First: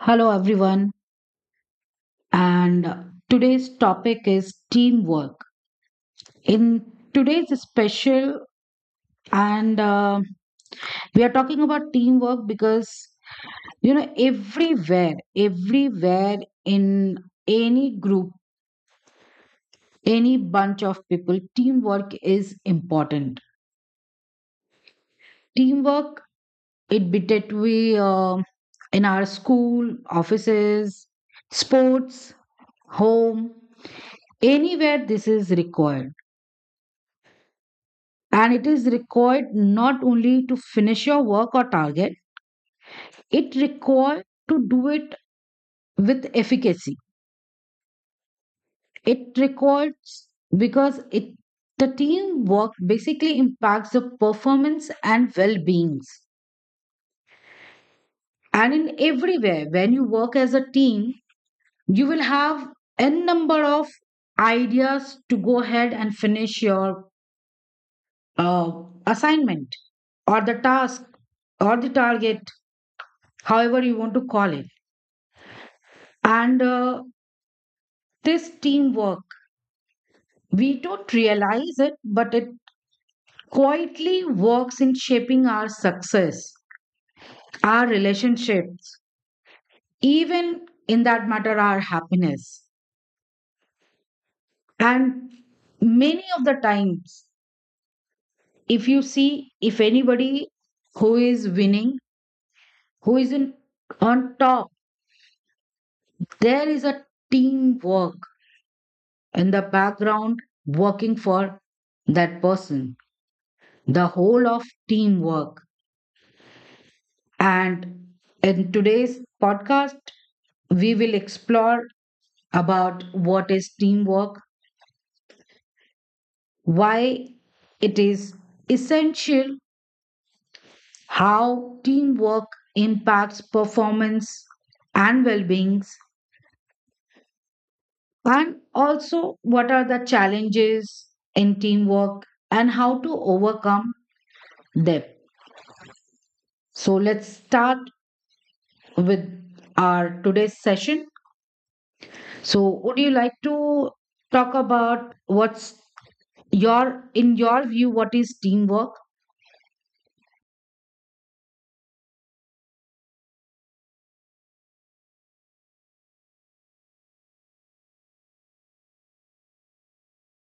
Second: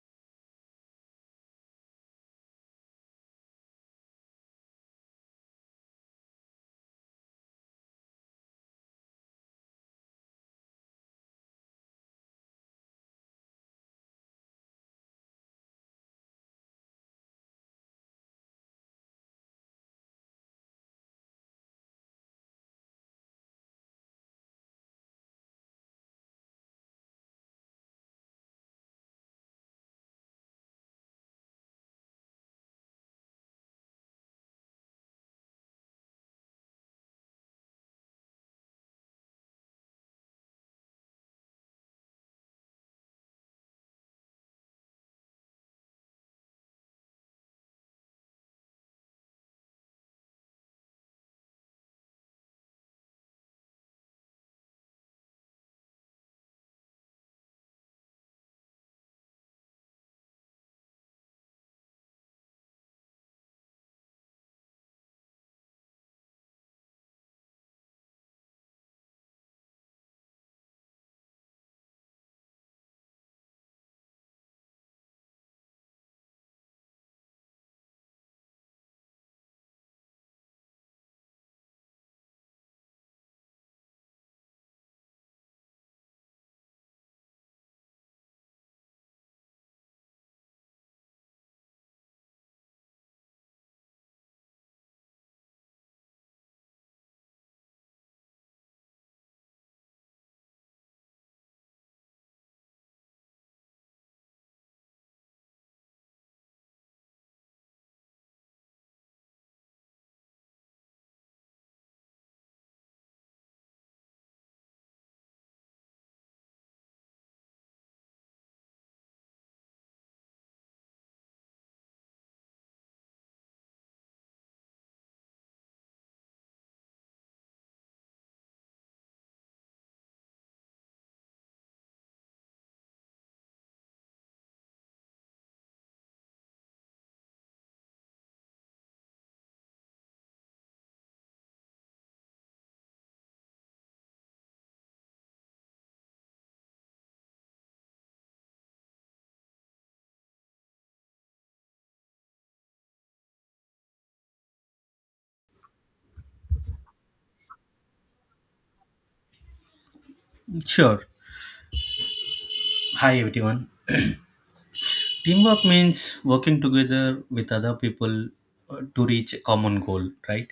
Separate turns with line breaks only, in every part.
Hello, everyone, and today's topic is teamwork. In today's special, and we are talking about teamwork because everywhere in any group, any bunch of people, teamwork is important. Teamwork, it be that we in our school, offices, sports, home, anywhere this is required, and it is required not only to finish your work or target, it required to do it with efficacy, it requires because it the teamwork basically impacts the performance and well-beings. And in everywhere when you work as a team, you will have n number of ideas to go ahead and finish your uh, assignment or the task or the target, however you want to call it. And this teamwork, we don't realize it, but it quietly works in shaping our success, our relationships, even in that matter, our happiness. And many of the times, if you see, if anybody who is winning, who is in, on top, there is a teamwork in the background working for that person. The whole of teamwork. And in today's podcast, we will explore about what is teamwork, why it is essential, how teamwork impacts performance and well-beings, and also what are the challenges in teamwork and how to overcome them. So let's start with our today's session. So would you like to talk about what's your, in your view, what is teamwork?
Sure. Hi, everyone. Teamwork means working together with other people to reach a common goal, right?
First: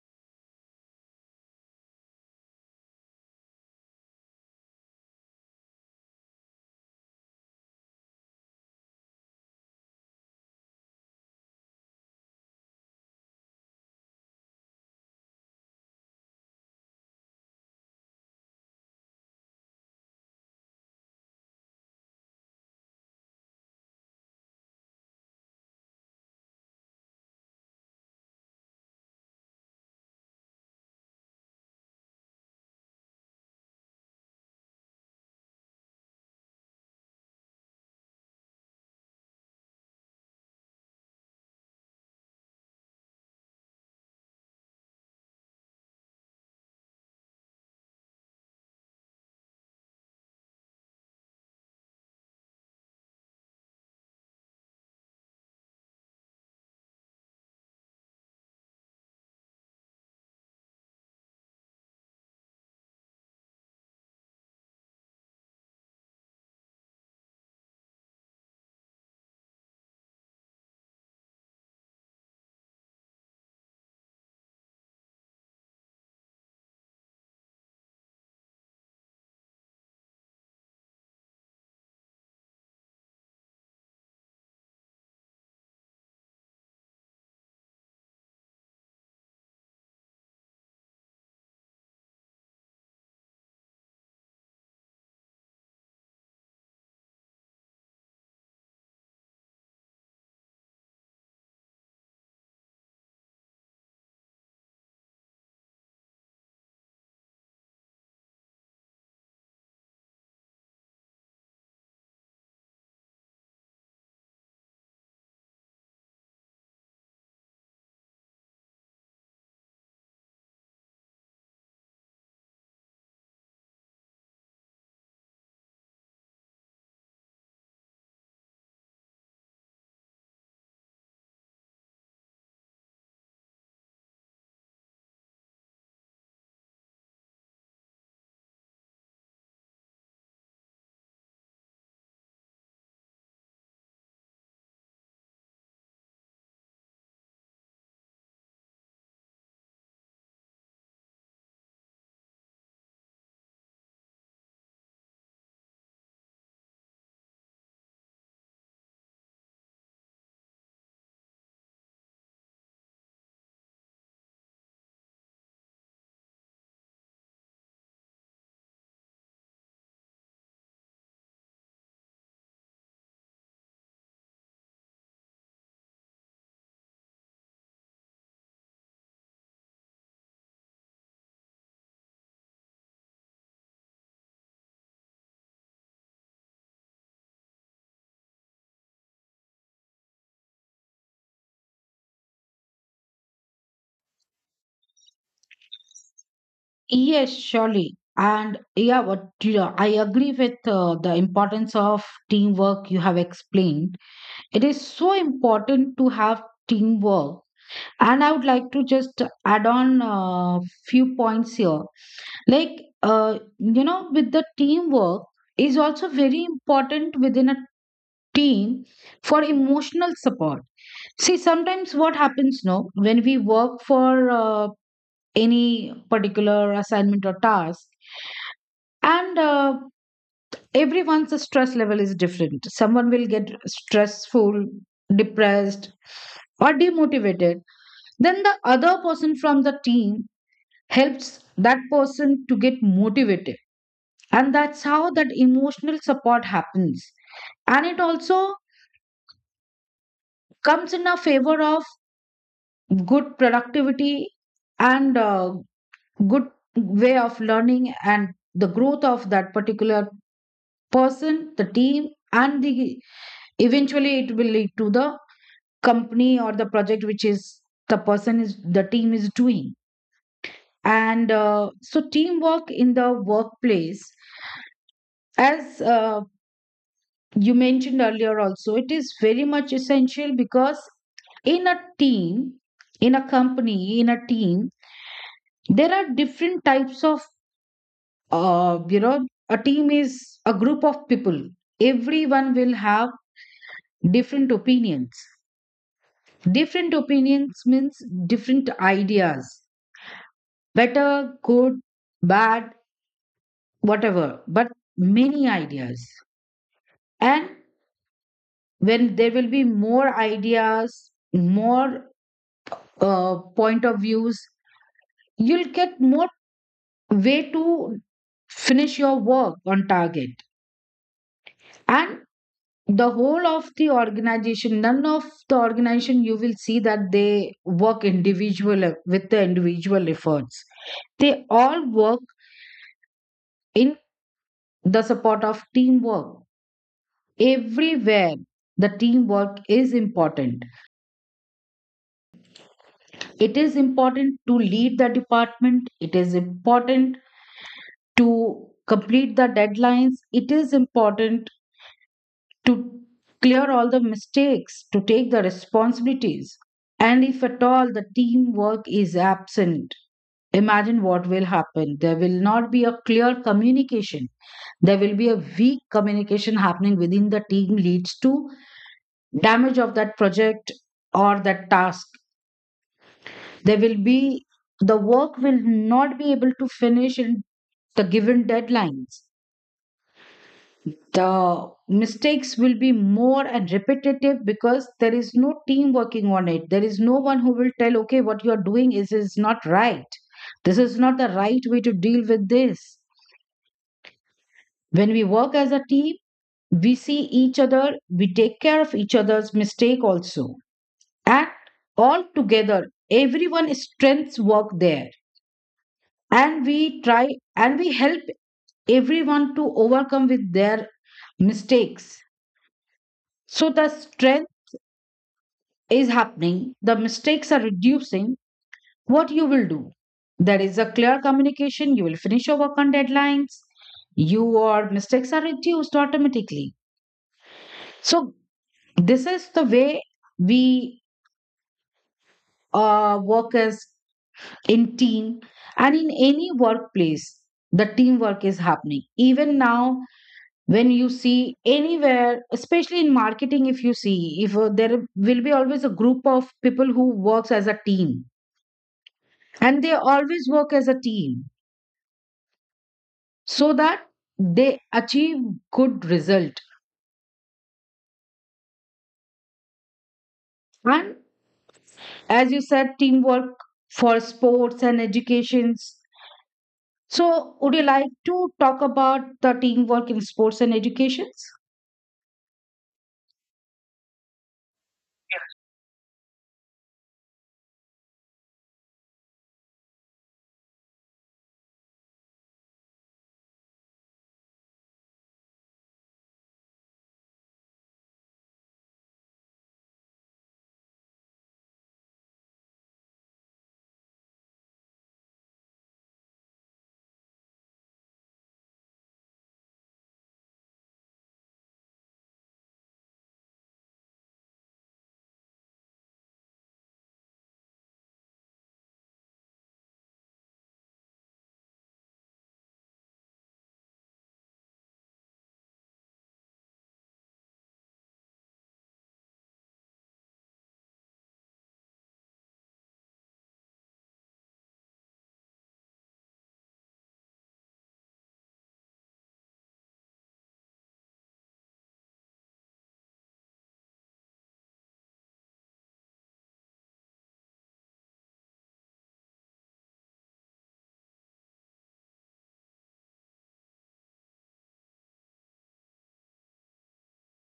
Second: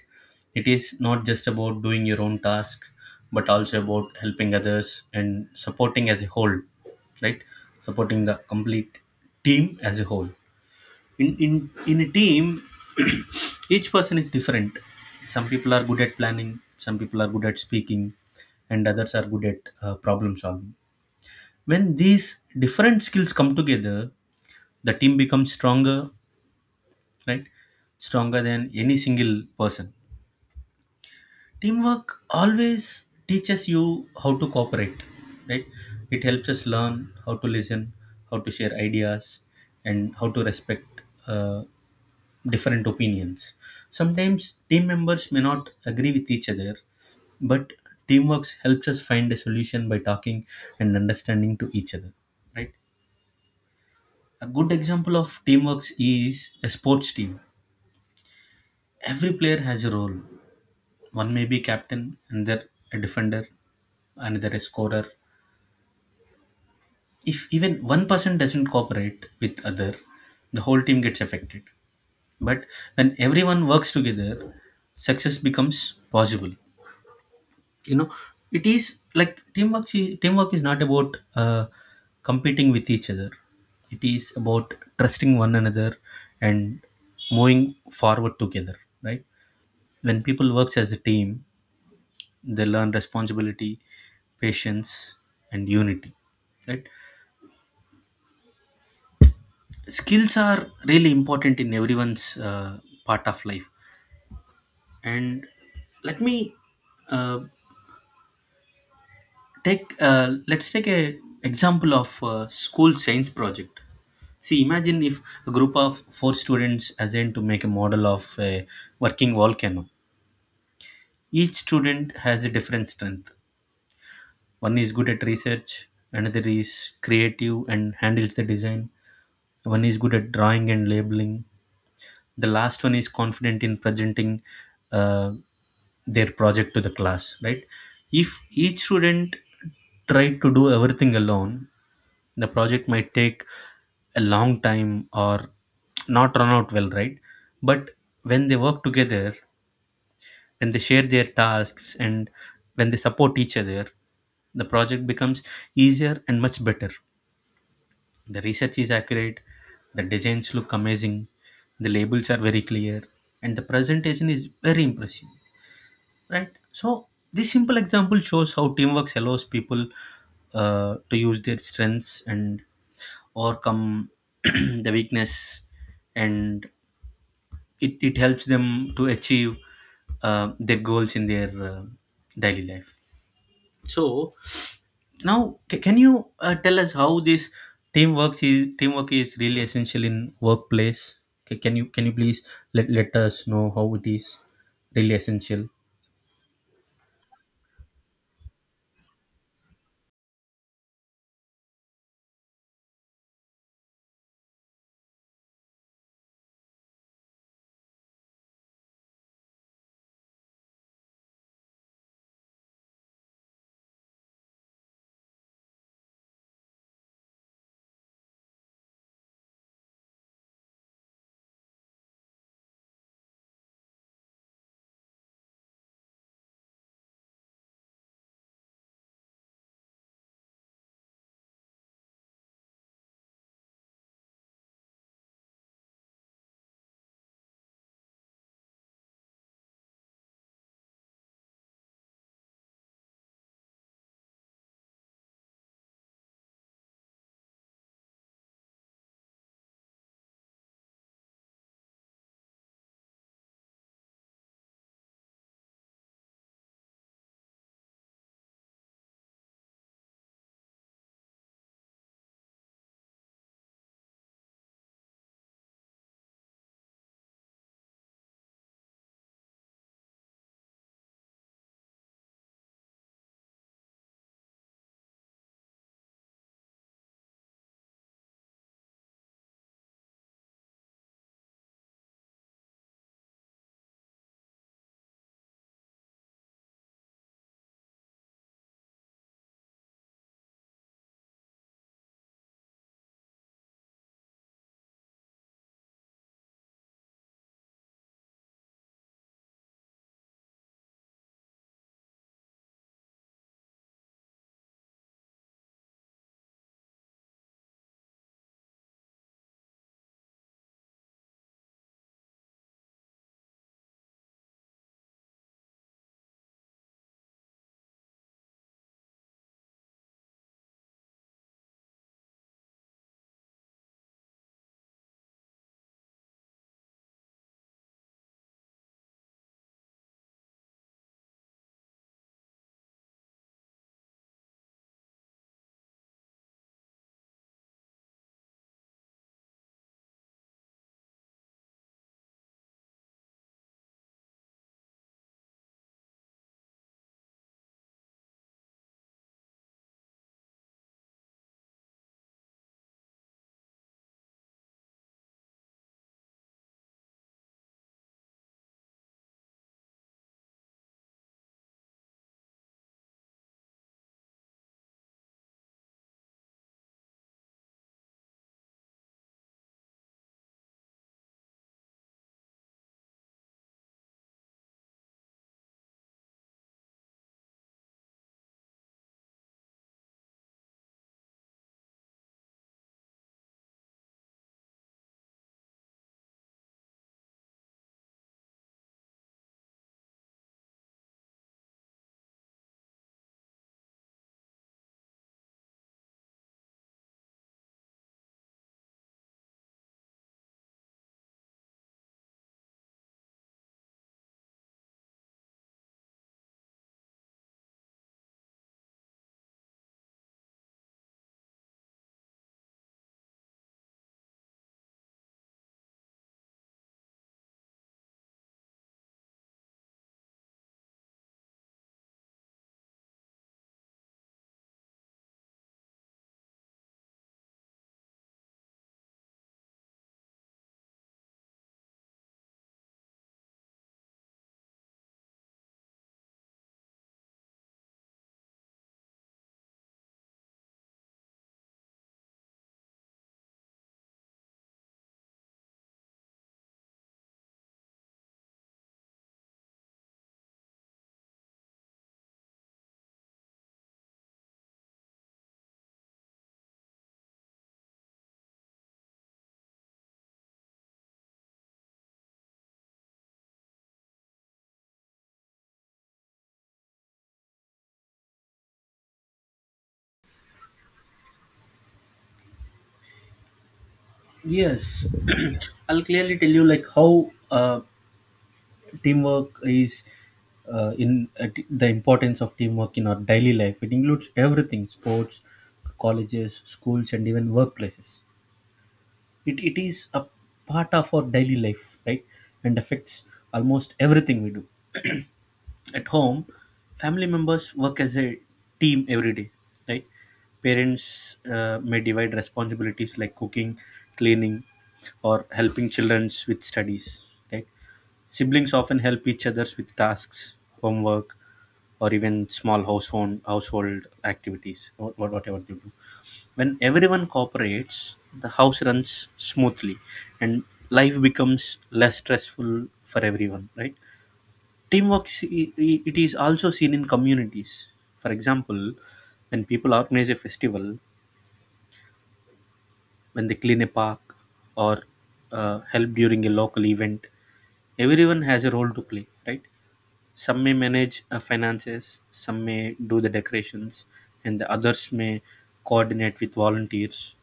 It is not just about doing your own task, but also about helping others and supporting as a whole, right? Supporting the complete team as a whole. In a team, each person is different. Some people are good at planning, some people are good at speaking, and others are good at problem solving. When these different skills come together, the team becomes stronger, right? Stronger than any single person. Teamwork always teaches you how to cooperate, right? It helps us learn how to listen, how to share ideas, and how to respect uh, different opinions. Sometimes team members may not agree with each other, but teamwork helps us find a solution by talking and understanding to each other, right? A good example of teamwork is a sports team. Every player has a role. One may be captain, another a defender, another a scorer. If even one person doesn't cooperate with other, the whole team gets affected. But when everyone works together, success becomes possible. you know it is like teamwork is not about uh, competing with each other. It is about trusting one another and moving forward together, right? When people works as a team, they learn responsibility, patience, and unity, right? Skills are really important in everyone's uh, part of life. And let me uh, Take let's take a example of school science project. See, imagine if a group of four students assigned to make a model of a working volcano. Each student has a different strength. One is good at research, another is creative and handles the design. One is good at drawing and labeling, the last one is confident in presenting uh, their project to the class, right? If each student tried to do everything alone, the project might take a long time or not run out well, right? But when they work together, when they share their tasks, and when they support each other, the project becomes easier and much better. The research is accurate, the designs look amazing, the labels are very clear, and the presentation is very impressive, right? So, this simple example shows how teamwork allows people to use their strengths and overcome the weakness, and it helps them to achieve their goals in their daily life. So, now can you tell us how this teamwork is really essential in workplace? Can you please let us know how it is really essential?
Yes, surely. And yeah, I agree with the importance of teamwork you have explained. It is so important to have teamwork, and I would like to just add on a few points here. Like with the teamwork, is also very important within a team for emotional support. See, sometimes what happens no, when we work for any particular assignment or task, and everyone's stress level is different. Someone will get stressful, depressed, or demotivated, then the other person from the team helps that person to get motivated, and that's how that emotional support happens. And it also comes in a favor of good productivity, and good way of learning, and the growth of that particular person, the team, and the eventually it will lead to the company or the project which is the person is the team is doing. And so teamwork in the workplace, as you mentioned earlier, also it is very much essential because in a team, in a company, in a team, there are different types of a team is a group of people. Everyone will have different opinions. Different opinions means different ideas. Better, good, bad, whatever, but many ideas. And when there will be more ideas, more point of views, you'll get more way to finish your work on target. And the whole of the organization, none of the organization you will see that they work individual with the individual efforts. They all work in the support of teamwork. Everywhere the teamwork is important. It is important to lead the department, it is important to complete the deadlines, it is important to clear all the mistakes, to take the responsibilities. And if at all the teamwork is absent, imagine what will happen. There will not be a clear communication, there will be a weak communication happening within the team, leads to damage of that project or that task. There will be the work will not be able to finish in the given deadlines, the mistakes will be more and repetitive because there is no team working on it, there is no one who will tell okay, what you are doing is not right, this is not the right way to deal with this. When we work as a team, we see each other, we take care of each other's mistake also, act all together, everyone strengths work there, and we try and we help everyone to overcome with their mistakes. So the strength is happening, the mistakes are reducing, what you will do, there is a clear communication, you will finish your work on deadlines, your mistakes are reduced automatically. So this is the way we work as in team, and in any workplace the teamwork is happening even now. When you see anywhere, especially in marketing if you see, if there will be always a group of people who works as a team, and they always work as a team so that they achieve good result. And as you said, teamwork for sports and educations, so would you like to talk about the teamwork in sports and educations?
Yes, I'll clearly tell you like how teamwork is the importance of teamwork in our daily life. It includes everything: sports, colleges, schools, and even workplaces. It is a part of our daily life, right? And affects almost everything we do. At home, family members work as a team every day, right? Parents may divide responsibilities like cooking, cleaning, or helping children with studies, right? Siblings often help each other with tasks, homework, or even small household activities, or whatever they do. When everyone cooperates, the house runs smoothly, and life becomes less stressful for everyone, right? Teamwork s- I- It is also seen in communities. For example, when people organize a festival, when they clean a park or help during a local event, everyone has a role to play, right? Some may manage finances, some may do the decorations, and the others may coordinate with volunteers.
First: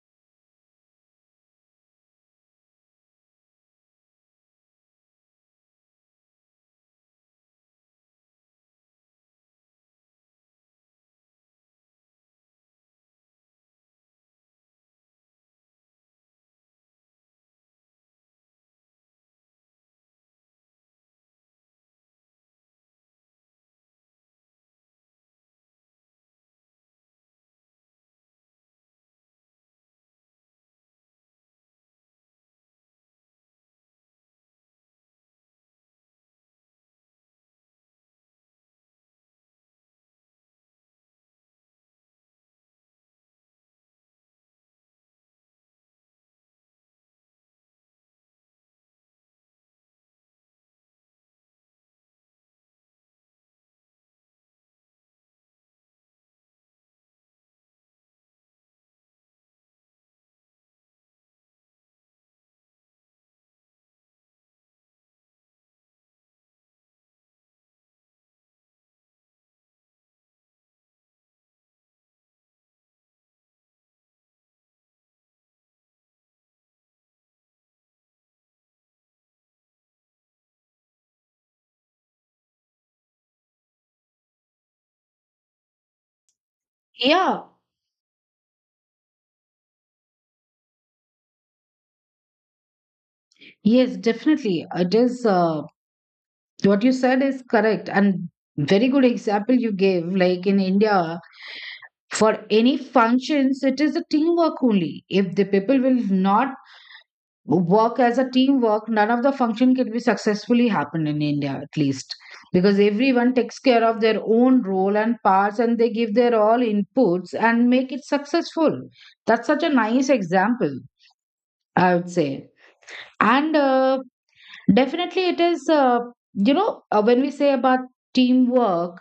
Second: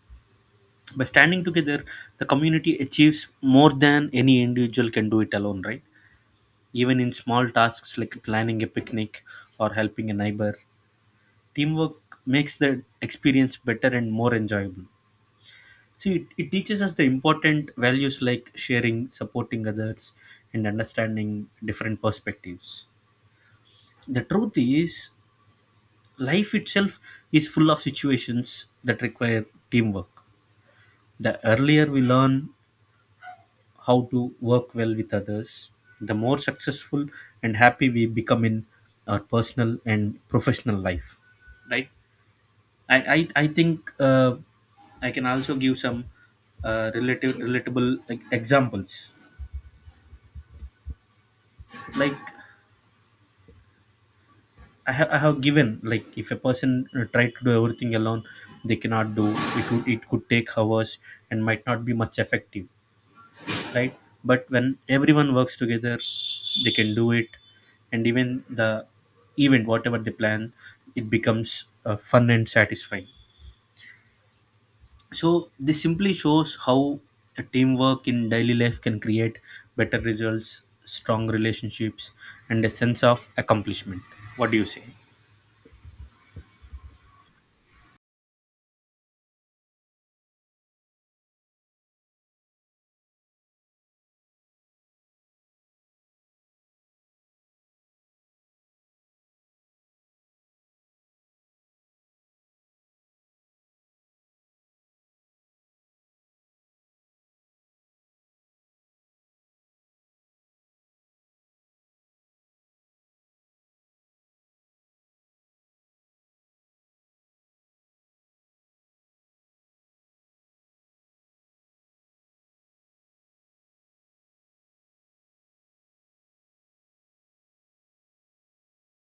By standing together, the community achieves more than any individual can do it alone, right? Even in small tasks like planning a picnic or helping a neighbor, teamwork makes the experience better and more enjoyable. See, it teaches us the important values like sharing, supporting others, and understanding different perspectives. The truth is, life itself is full of situations that require teamwork. The earlier we learn how to work well with others, the more successful and happy we become in our personal and professional life. Right? I I think I can also give some relative relatable like, examples. Like I have given like if a person tried to do everything alone, they cannot do it. Would it could take hours and might not be much effective, right? But when everyone works together, they can do it, and even the event whatever they plan, it becomes fun and satisfying. So this simply shows how a teamwork in daily life can create better results, strong relationships, and a sense of accomplishment. What do you say?
Yeah. Yes, definitely. It is what you said is correct, and very good example you gave. Like in India, for any functions, it is a teamwork only. If the people will not work as a teamwork, none of the function can be successfully happen in India at least. Because everyone takes care of their own role and parts, and they give their all inputs and make it successful. That's such a nice example, I would say. And Definitely, it is, when we say about teamwork,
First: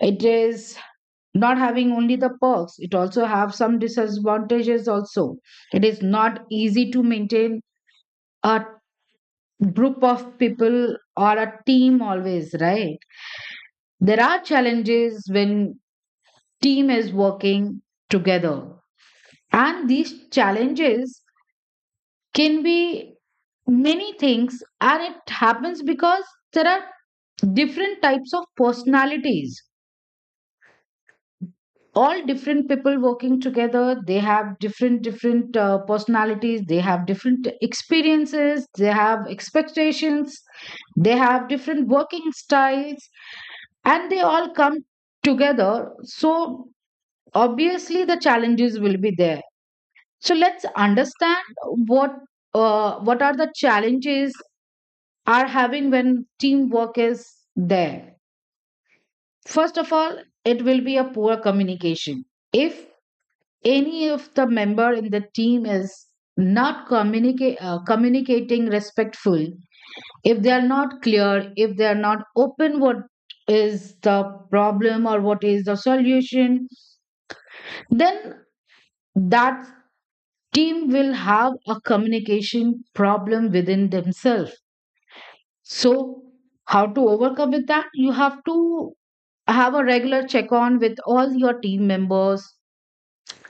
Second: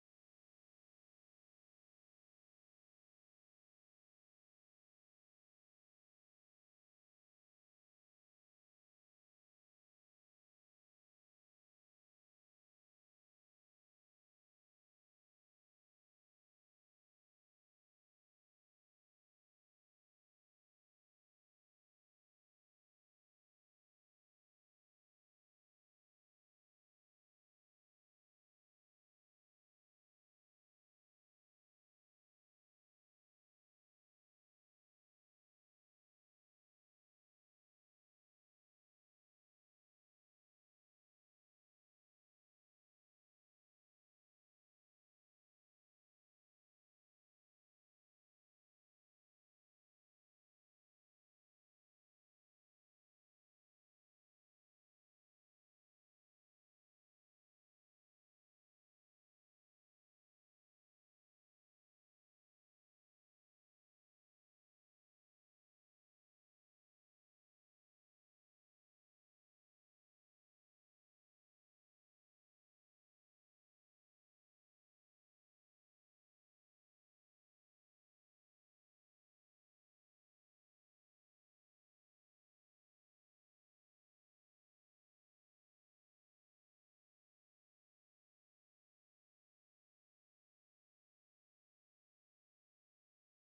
it is not having only the perks, it also have some disadvantages also. It is not easy to maintain a group of people or a team always, right? There are challenges when team is working together. And these challenges can be many things, and it happens because there are different types of personalities. All different people working together, they have different personalities, they have different experiences, they have expectations, they have different working styles, and they all come together, so obviously the challenges will be there. So let's understand what what are the challenges are having when teamwork is there. First of all, it will be a poor communication. If any of the member in the team is not communicate, communicating respectful, if they are not clear, if they are not open what is the problem or what is the solution, then that team will have a communication problem within themselves. So, how to overcome with that? You have to have a regular check on with all your team members,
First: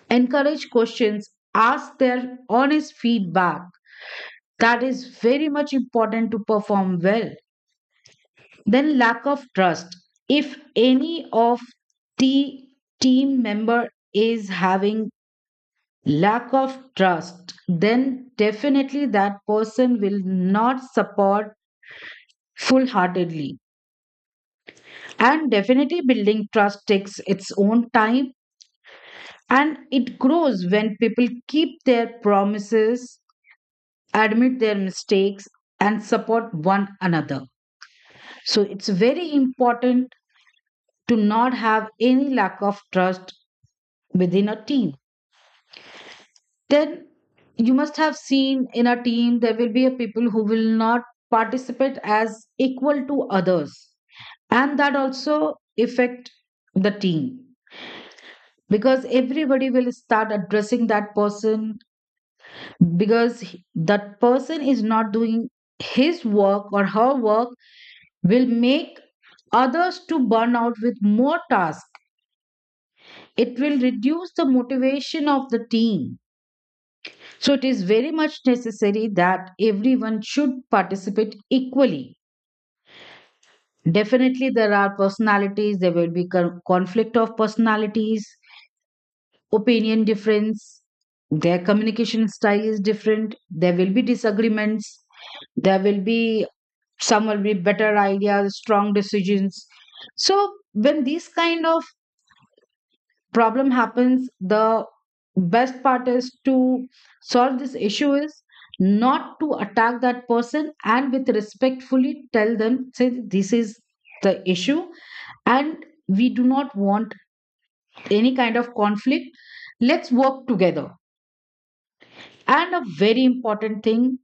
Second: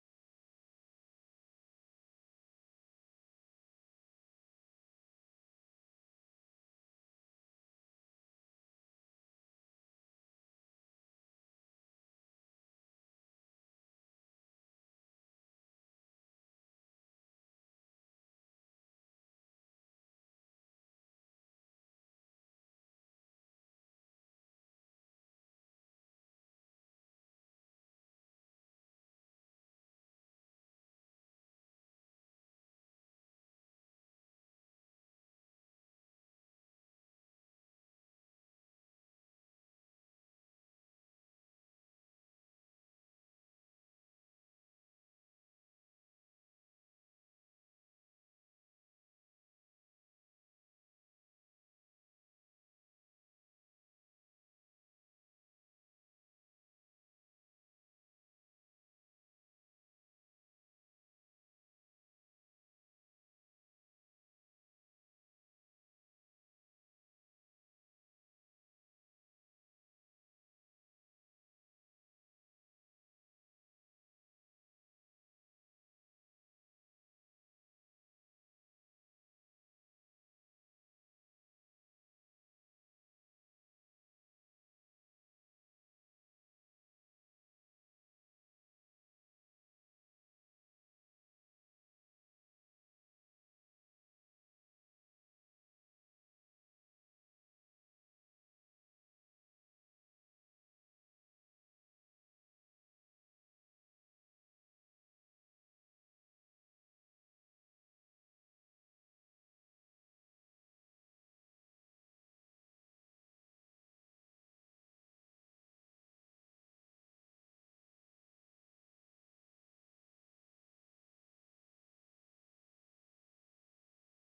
encourage questions, ask their honest feedback. That is very much important to perform well. Then lack of trust. If any of the team member is having lack of trust, then definitely that person will not support full-heartedly. And definitely building trust takes its own time, and it grows when people keep their promises, admit their mistakes, and support one another. So it's very important to not have any lack of trust within a team. Then you must have seen in a team there will be a people who will not participate as equal to others, and that also affect the team because everybody will start addressing that person because that person is not doing his work or her work, will make others to burn out with more tasks. It will reduce the motivation of the team. So it is very much necessary that everyone should participate equally. Definitely, there are personalities, there will be conflict of personalities, opinion difference, their communication style is different, there will be disagreements, there will be some will be better ideas, strong decisions. So, when these kind of problem happens, the best part is to solve this issue is not to attack that person and with respectfully tell them say this is the issue, and we do not want any kind of conflict, let's work together. And a very important thing,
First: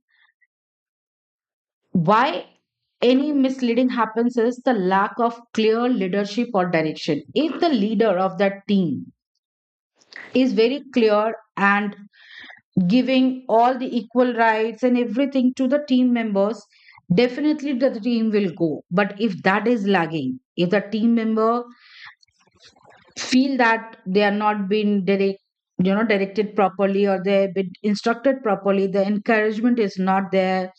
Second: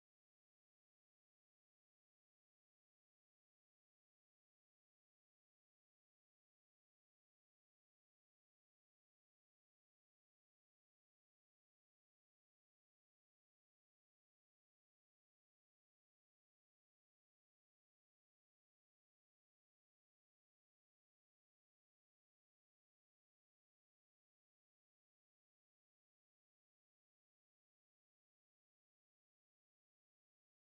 why any misleading happens is the lack of clear leadership or direction. If the leader of that team is very clear and giving all the equal rights and everything to the team members, definitely the team will go. But if that is lagging, if the team member feel that they are not being direct, you know, directed properly or they have been instructed properly, the encouragement is not there.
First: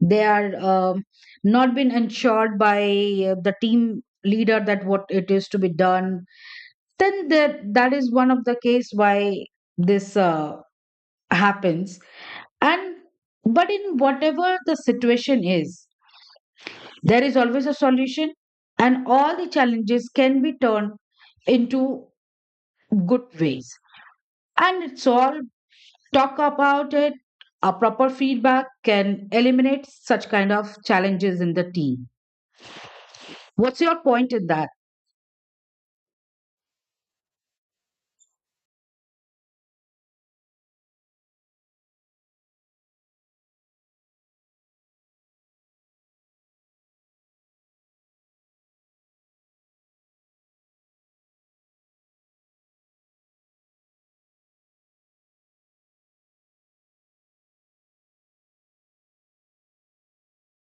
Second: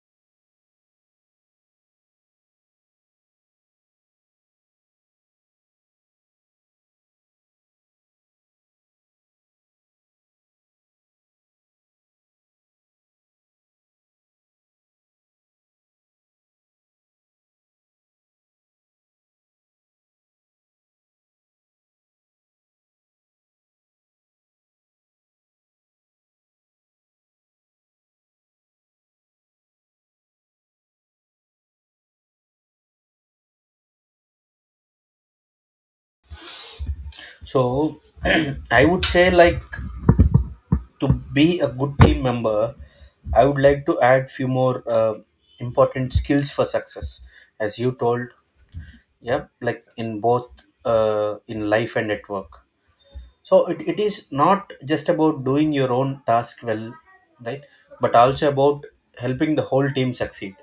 They are not been ensured by the team leader that what it is to be done. Then that is one of the case why this happens. And but in whatever the situation is, there is always a solution, and all the challenges can be turned into good ways. And it's all talk about it. A proper feedback can eliminate such kind of challenges in the team. What's your point in that?
So I would say like to be a good team member, I would like to add few more important skills for success, as you told. Yep, like in both in life and at work. So it is not just about doing your own task well, right? But also about helping the whole team succeed.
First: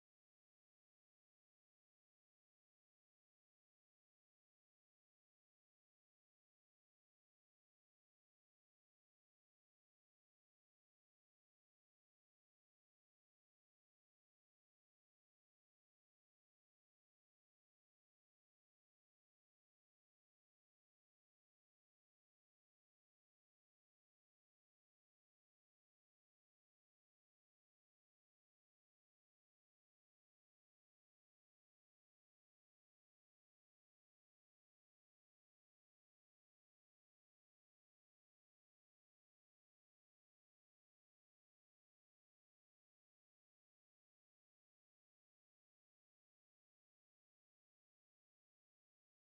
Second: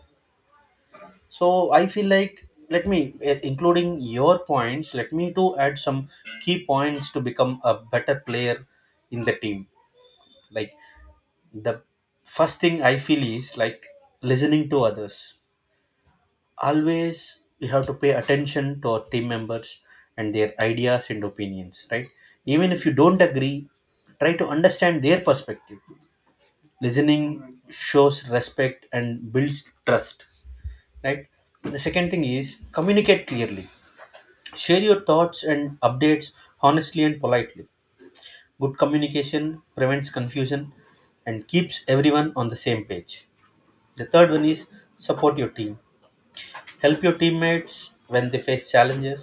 So I feel like including your points, let me to add some key points to become a better player in the team. Like the first thing I feel is like listening to others. Always we have to pay attention to our team members and their ideas and opinions, right? Even if you don't agree, try to understand their perspective. Listening shows respect and builds trust, right? The second thing is communicate clearly. Share your thoughts and updates honestly and politely. Good communication prevents confusion and keeps everyone on the same page. The third one is support your team. Help your teammates when they face challenges.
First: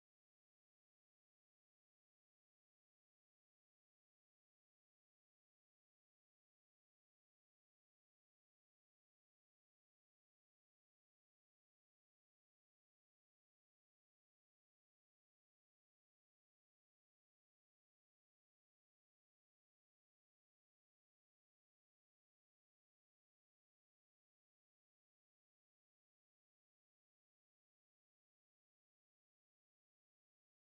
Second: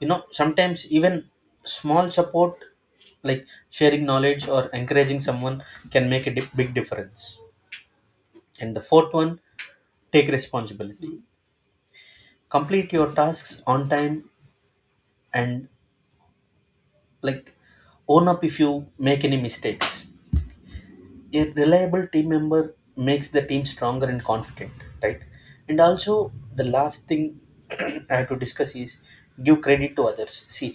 You know, sometimes even small support like sharing knowledge or encouraging someone can make a big difference. And the fourth one, take responsibility. Complete your tasks on time and, like, own up if you make any mistakes. A reliable team member makes the team stronger and confident, right? And also, the last thing I have to discuss is give credit to others. See,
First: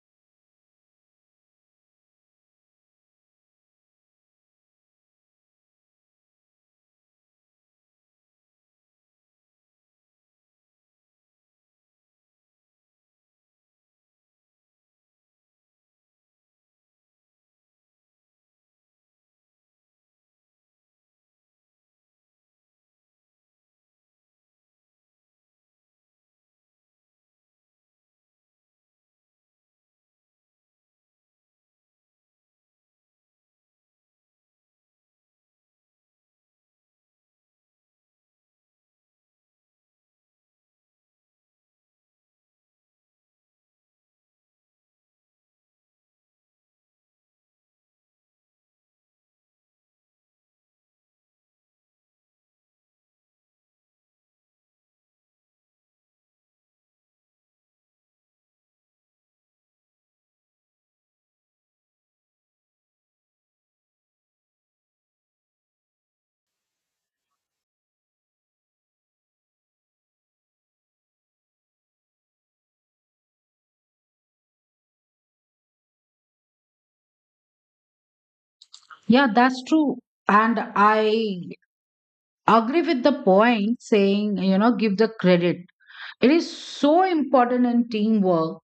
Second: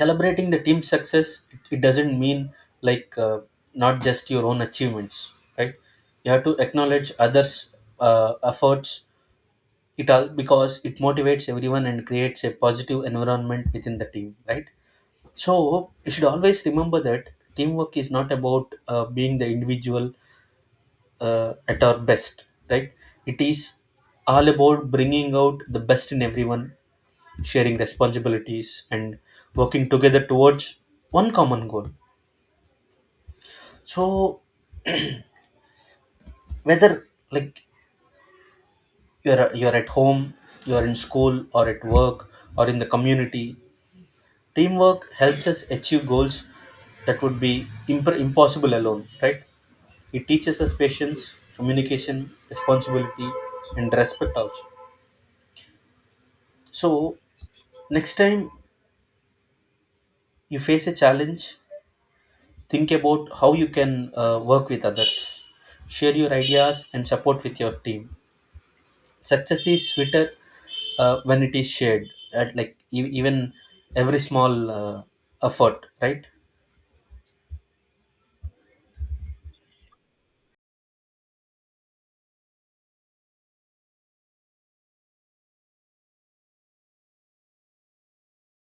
celebrating the team success, it doesn't mean like not just your own achievements, right? You have to acknowledge others' efforts. It all because it motivates everyone and creates a positive environment within the team, right? So you should always remember that teamwork is not about being the individual at our best, right? It is all about bringing out the best in everyone, sharing responsibilities, and working together towards one common goal. So whether like you're at home, you're in school or at work, or in the community, teamwork helps us achieve goals that would be impossible alone, right? It teaches us patience, communication, responsibility, and respect also. So next time you face a challenge, think about how you can work with others, share your ideas and support with your team. Success is sweeter when it is shared, at like even every small effort, right?
Yeah, that's true. And I agree with the point saying, you know, give the credit. It is so important in teamwork.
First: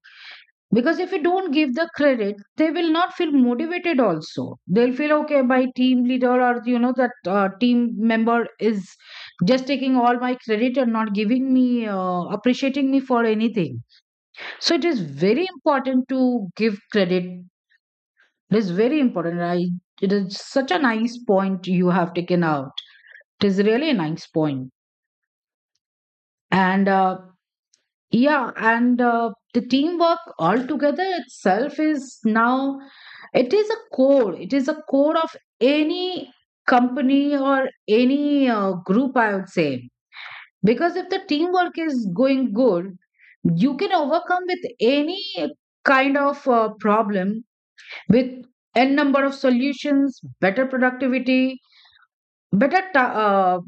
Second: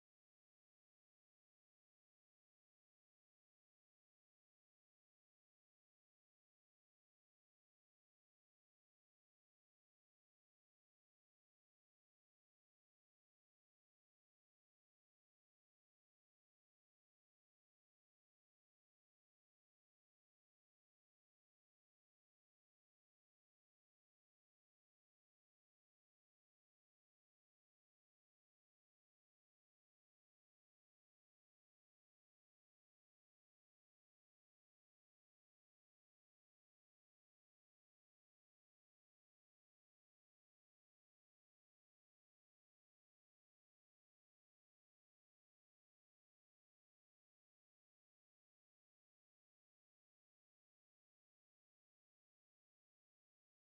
Because if you don't give the credit, they will not feel motivated also. They'll feel, okay, my team leader or, you know, that team member is just taking all my credit and not giving me, appreciating me for anything. So it is very important to give credit. It is very important. I, it is such a nice point you have taken out. It is really a nice point. And Yeah, and the teamwork altogether itself is now, it is a core. It is a core of any company or any group, I would say. Because if the teamwork is going good, you can overcome with any kind of problem with n number of solutions, better productivity, better ta-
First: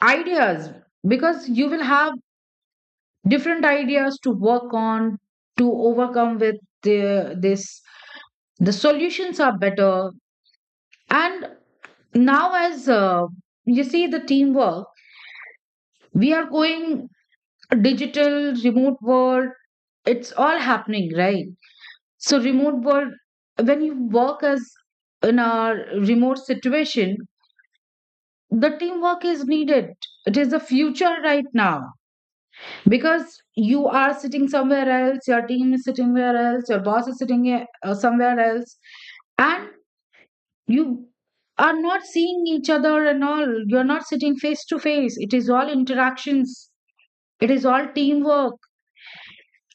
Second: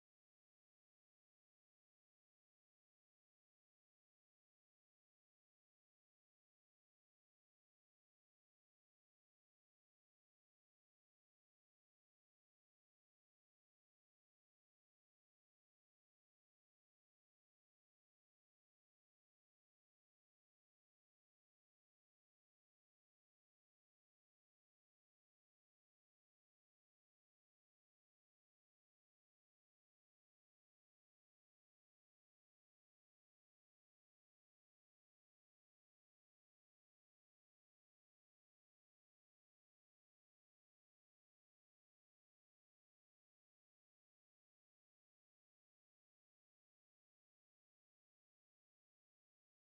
uh, ideas, because you will have different ideas to work on to overcome with the, this the solutions are better. And now as you see the teamwork, we are going digital remote world, it's all happening, right? So remote world, when you work as in a remote situation, the teamwork is needed. It is the future right now. Because you are sitting somewhere else, your team is sitting where else, your boss is sitting somewhere else, and you are not seeing each other and all, you're not sitting face to face, it is all interactions, it is all teamwork.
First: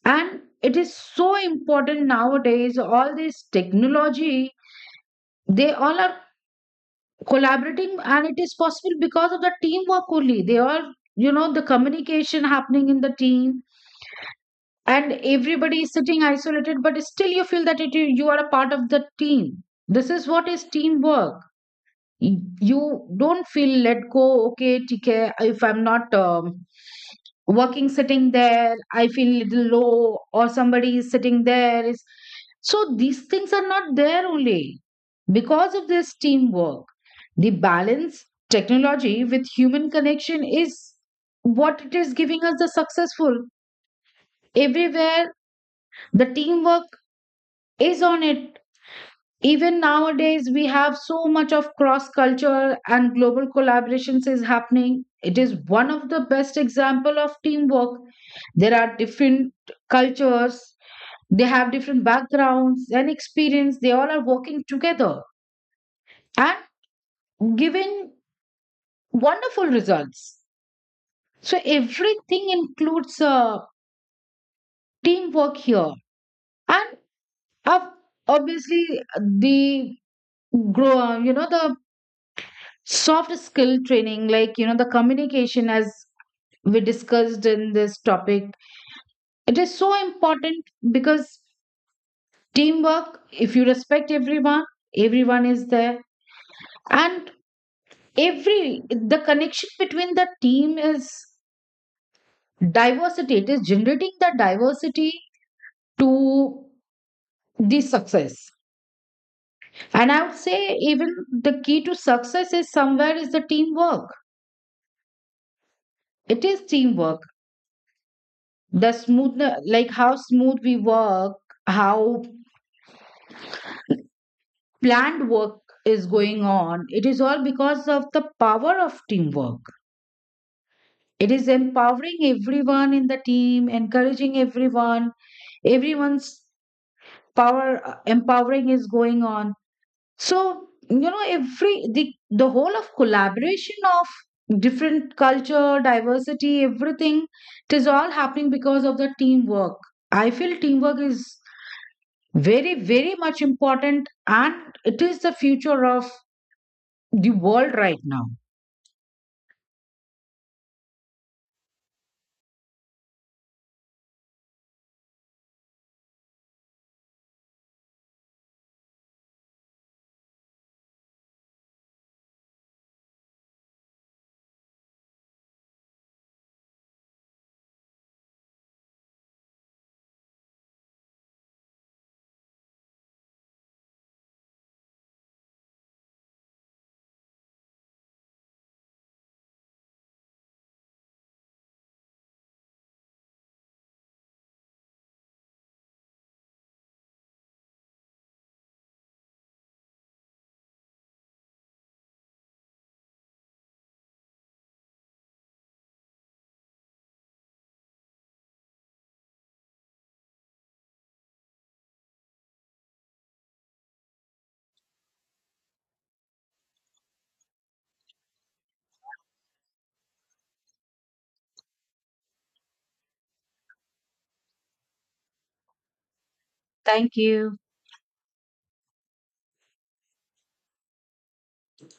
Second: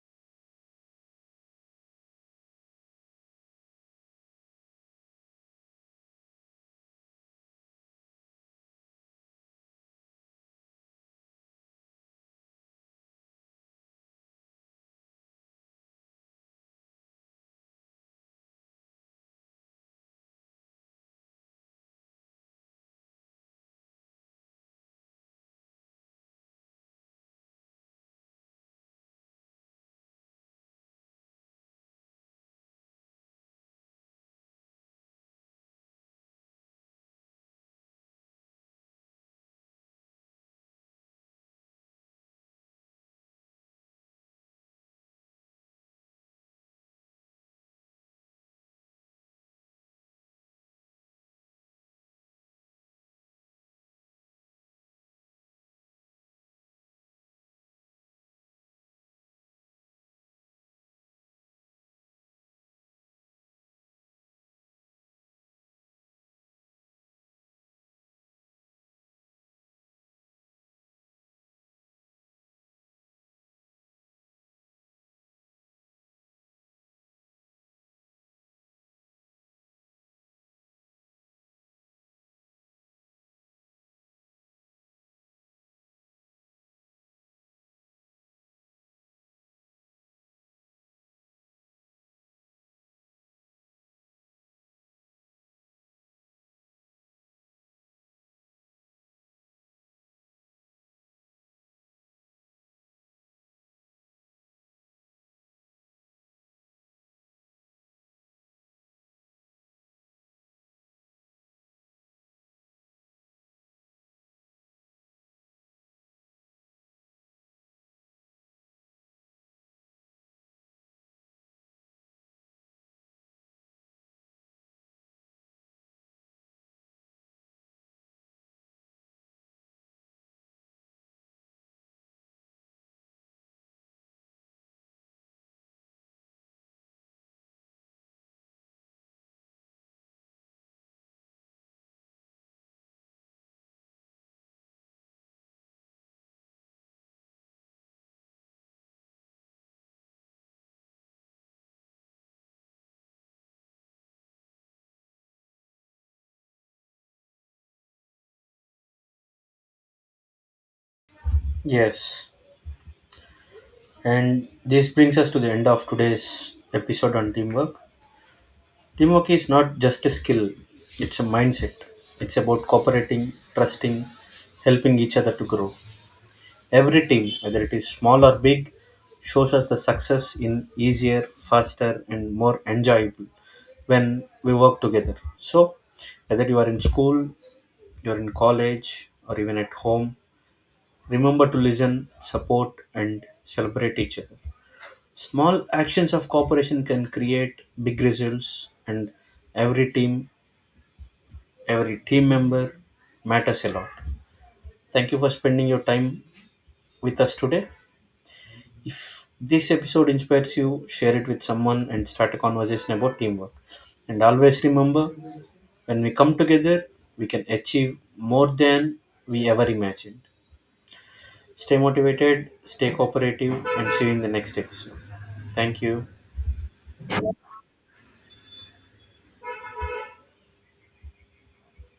And it is so important nowadays, all this technology, they all are collaborating, and it is possible because of the teamwork only, they all you know the communication happening in the team. And everybody is sitting isolated, but still you feel that it, you are a part of the team. This is what is teamwork. You don't feel let go okay TK, if I'm not working sitting there I feel little low or somebody is sitting there is, so these things are not there, only because of this teamwork. The balance technology with human connection is what it is giving us the successful, everywhere the teamwork is on it. Even nowadays, we have so much of cross culture and global collaborations is happening. It is one of the best example of teamwork. There are different cultures, they have different backgrounds and experience. They all are working together and giving wonderful results. So everything includes teamwork here, and ob- obviously the grow, you know, the soft skill training like you know the communication as we discussed in this topic, it is so important. Because teamwork, if you respect everyone, everyone is there, and every the connection between the team is diversity, it is generating the diversity to the success. And I would say, even the key to success is somewhere is the teamwork. It is teamwork. The smoothness like how smooth we work, how planned work is going on, it is all because of the power of teamwork. It is empowering everyone in the team, encouraging everyone, everyone's power empowering is going on. So you know every the whole of collaboration of different culture, diversity, everything, it is all happening because of the teamwork. I feel teamwork is very, very much important, and it is the future of the world right now.
Yes, and this brings us to the end of today's episode on teamwork. Teamwork is not just a skill, it's a mindset. It's about cooperating, trusting, helping each other to grow. Every team, whether it is small or big, shows us the success in easier, faster, and more enjoyable when we work together. So, whether you are in school, you're in college, or even at home, remember to listen, support, and celebrate each other. Small actions of cooperation can create big results, and every team, every team member matters a lot. Thank you for spending your time with us today. If this episode inspires you, share it with someone and start a conversation about teamwork. And always remember, when we come together, we can achieve more than we ever imagined. Stay motivated, stay cooperative, and see you in the next episode. Thank you.
Thank you.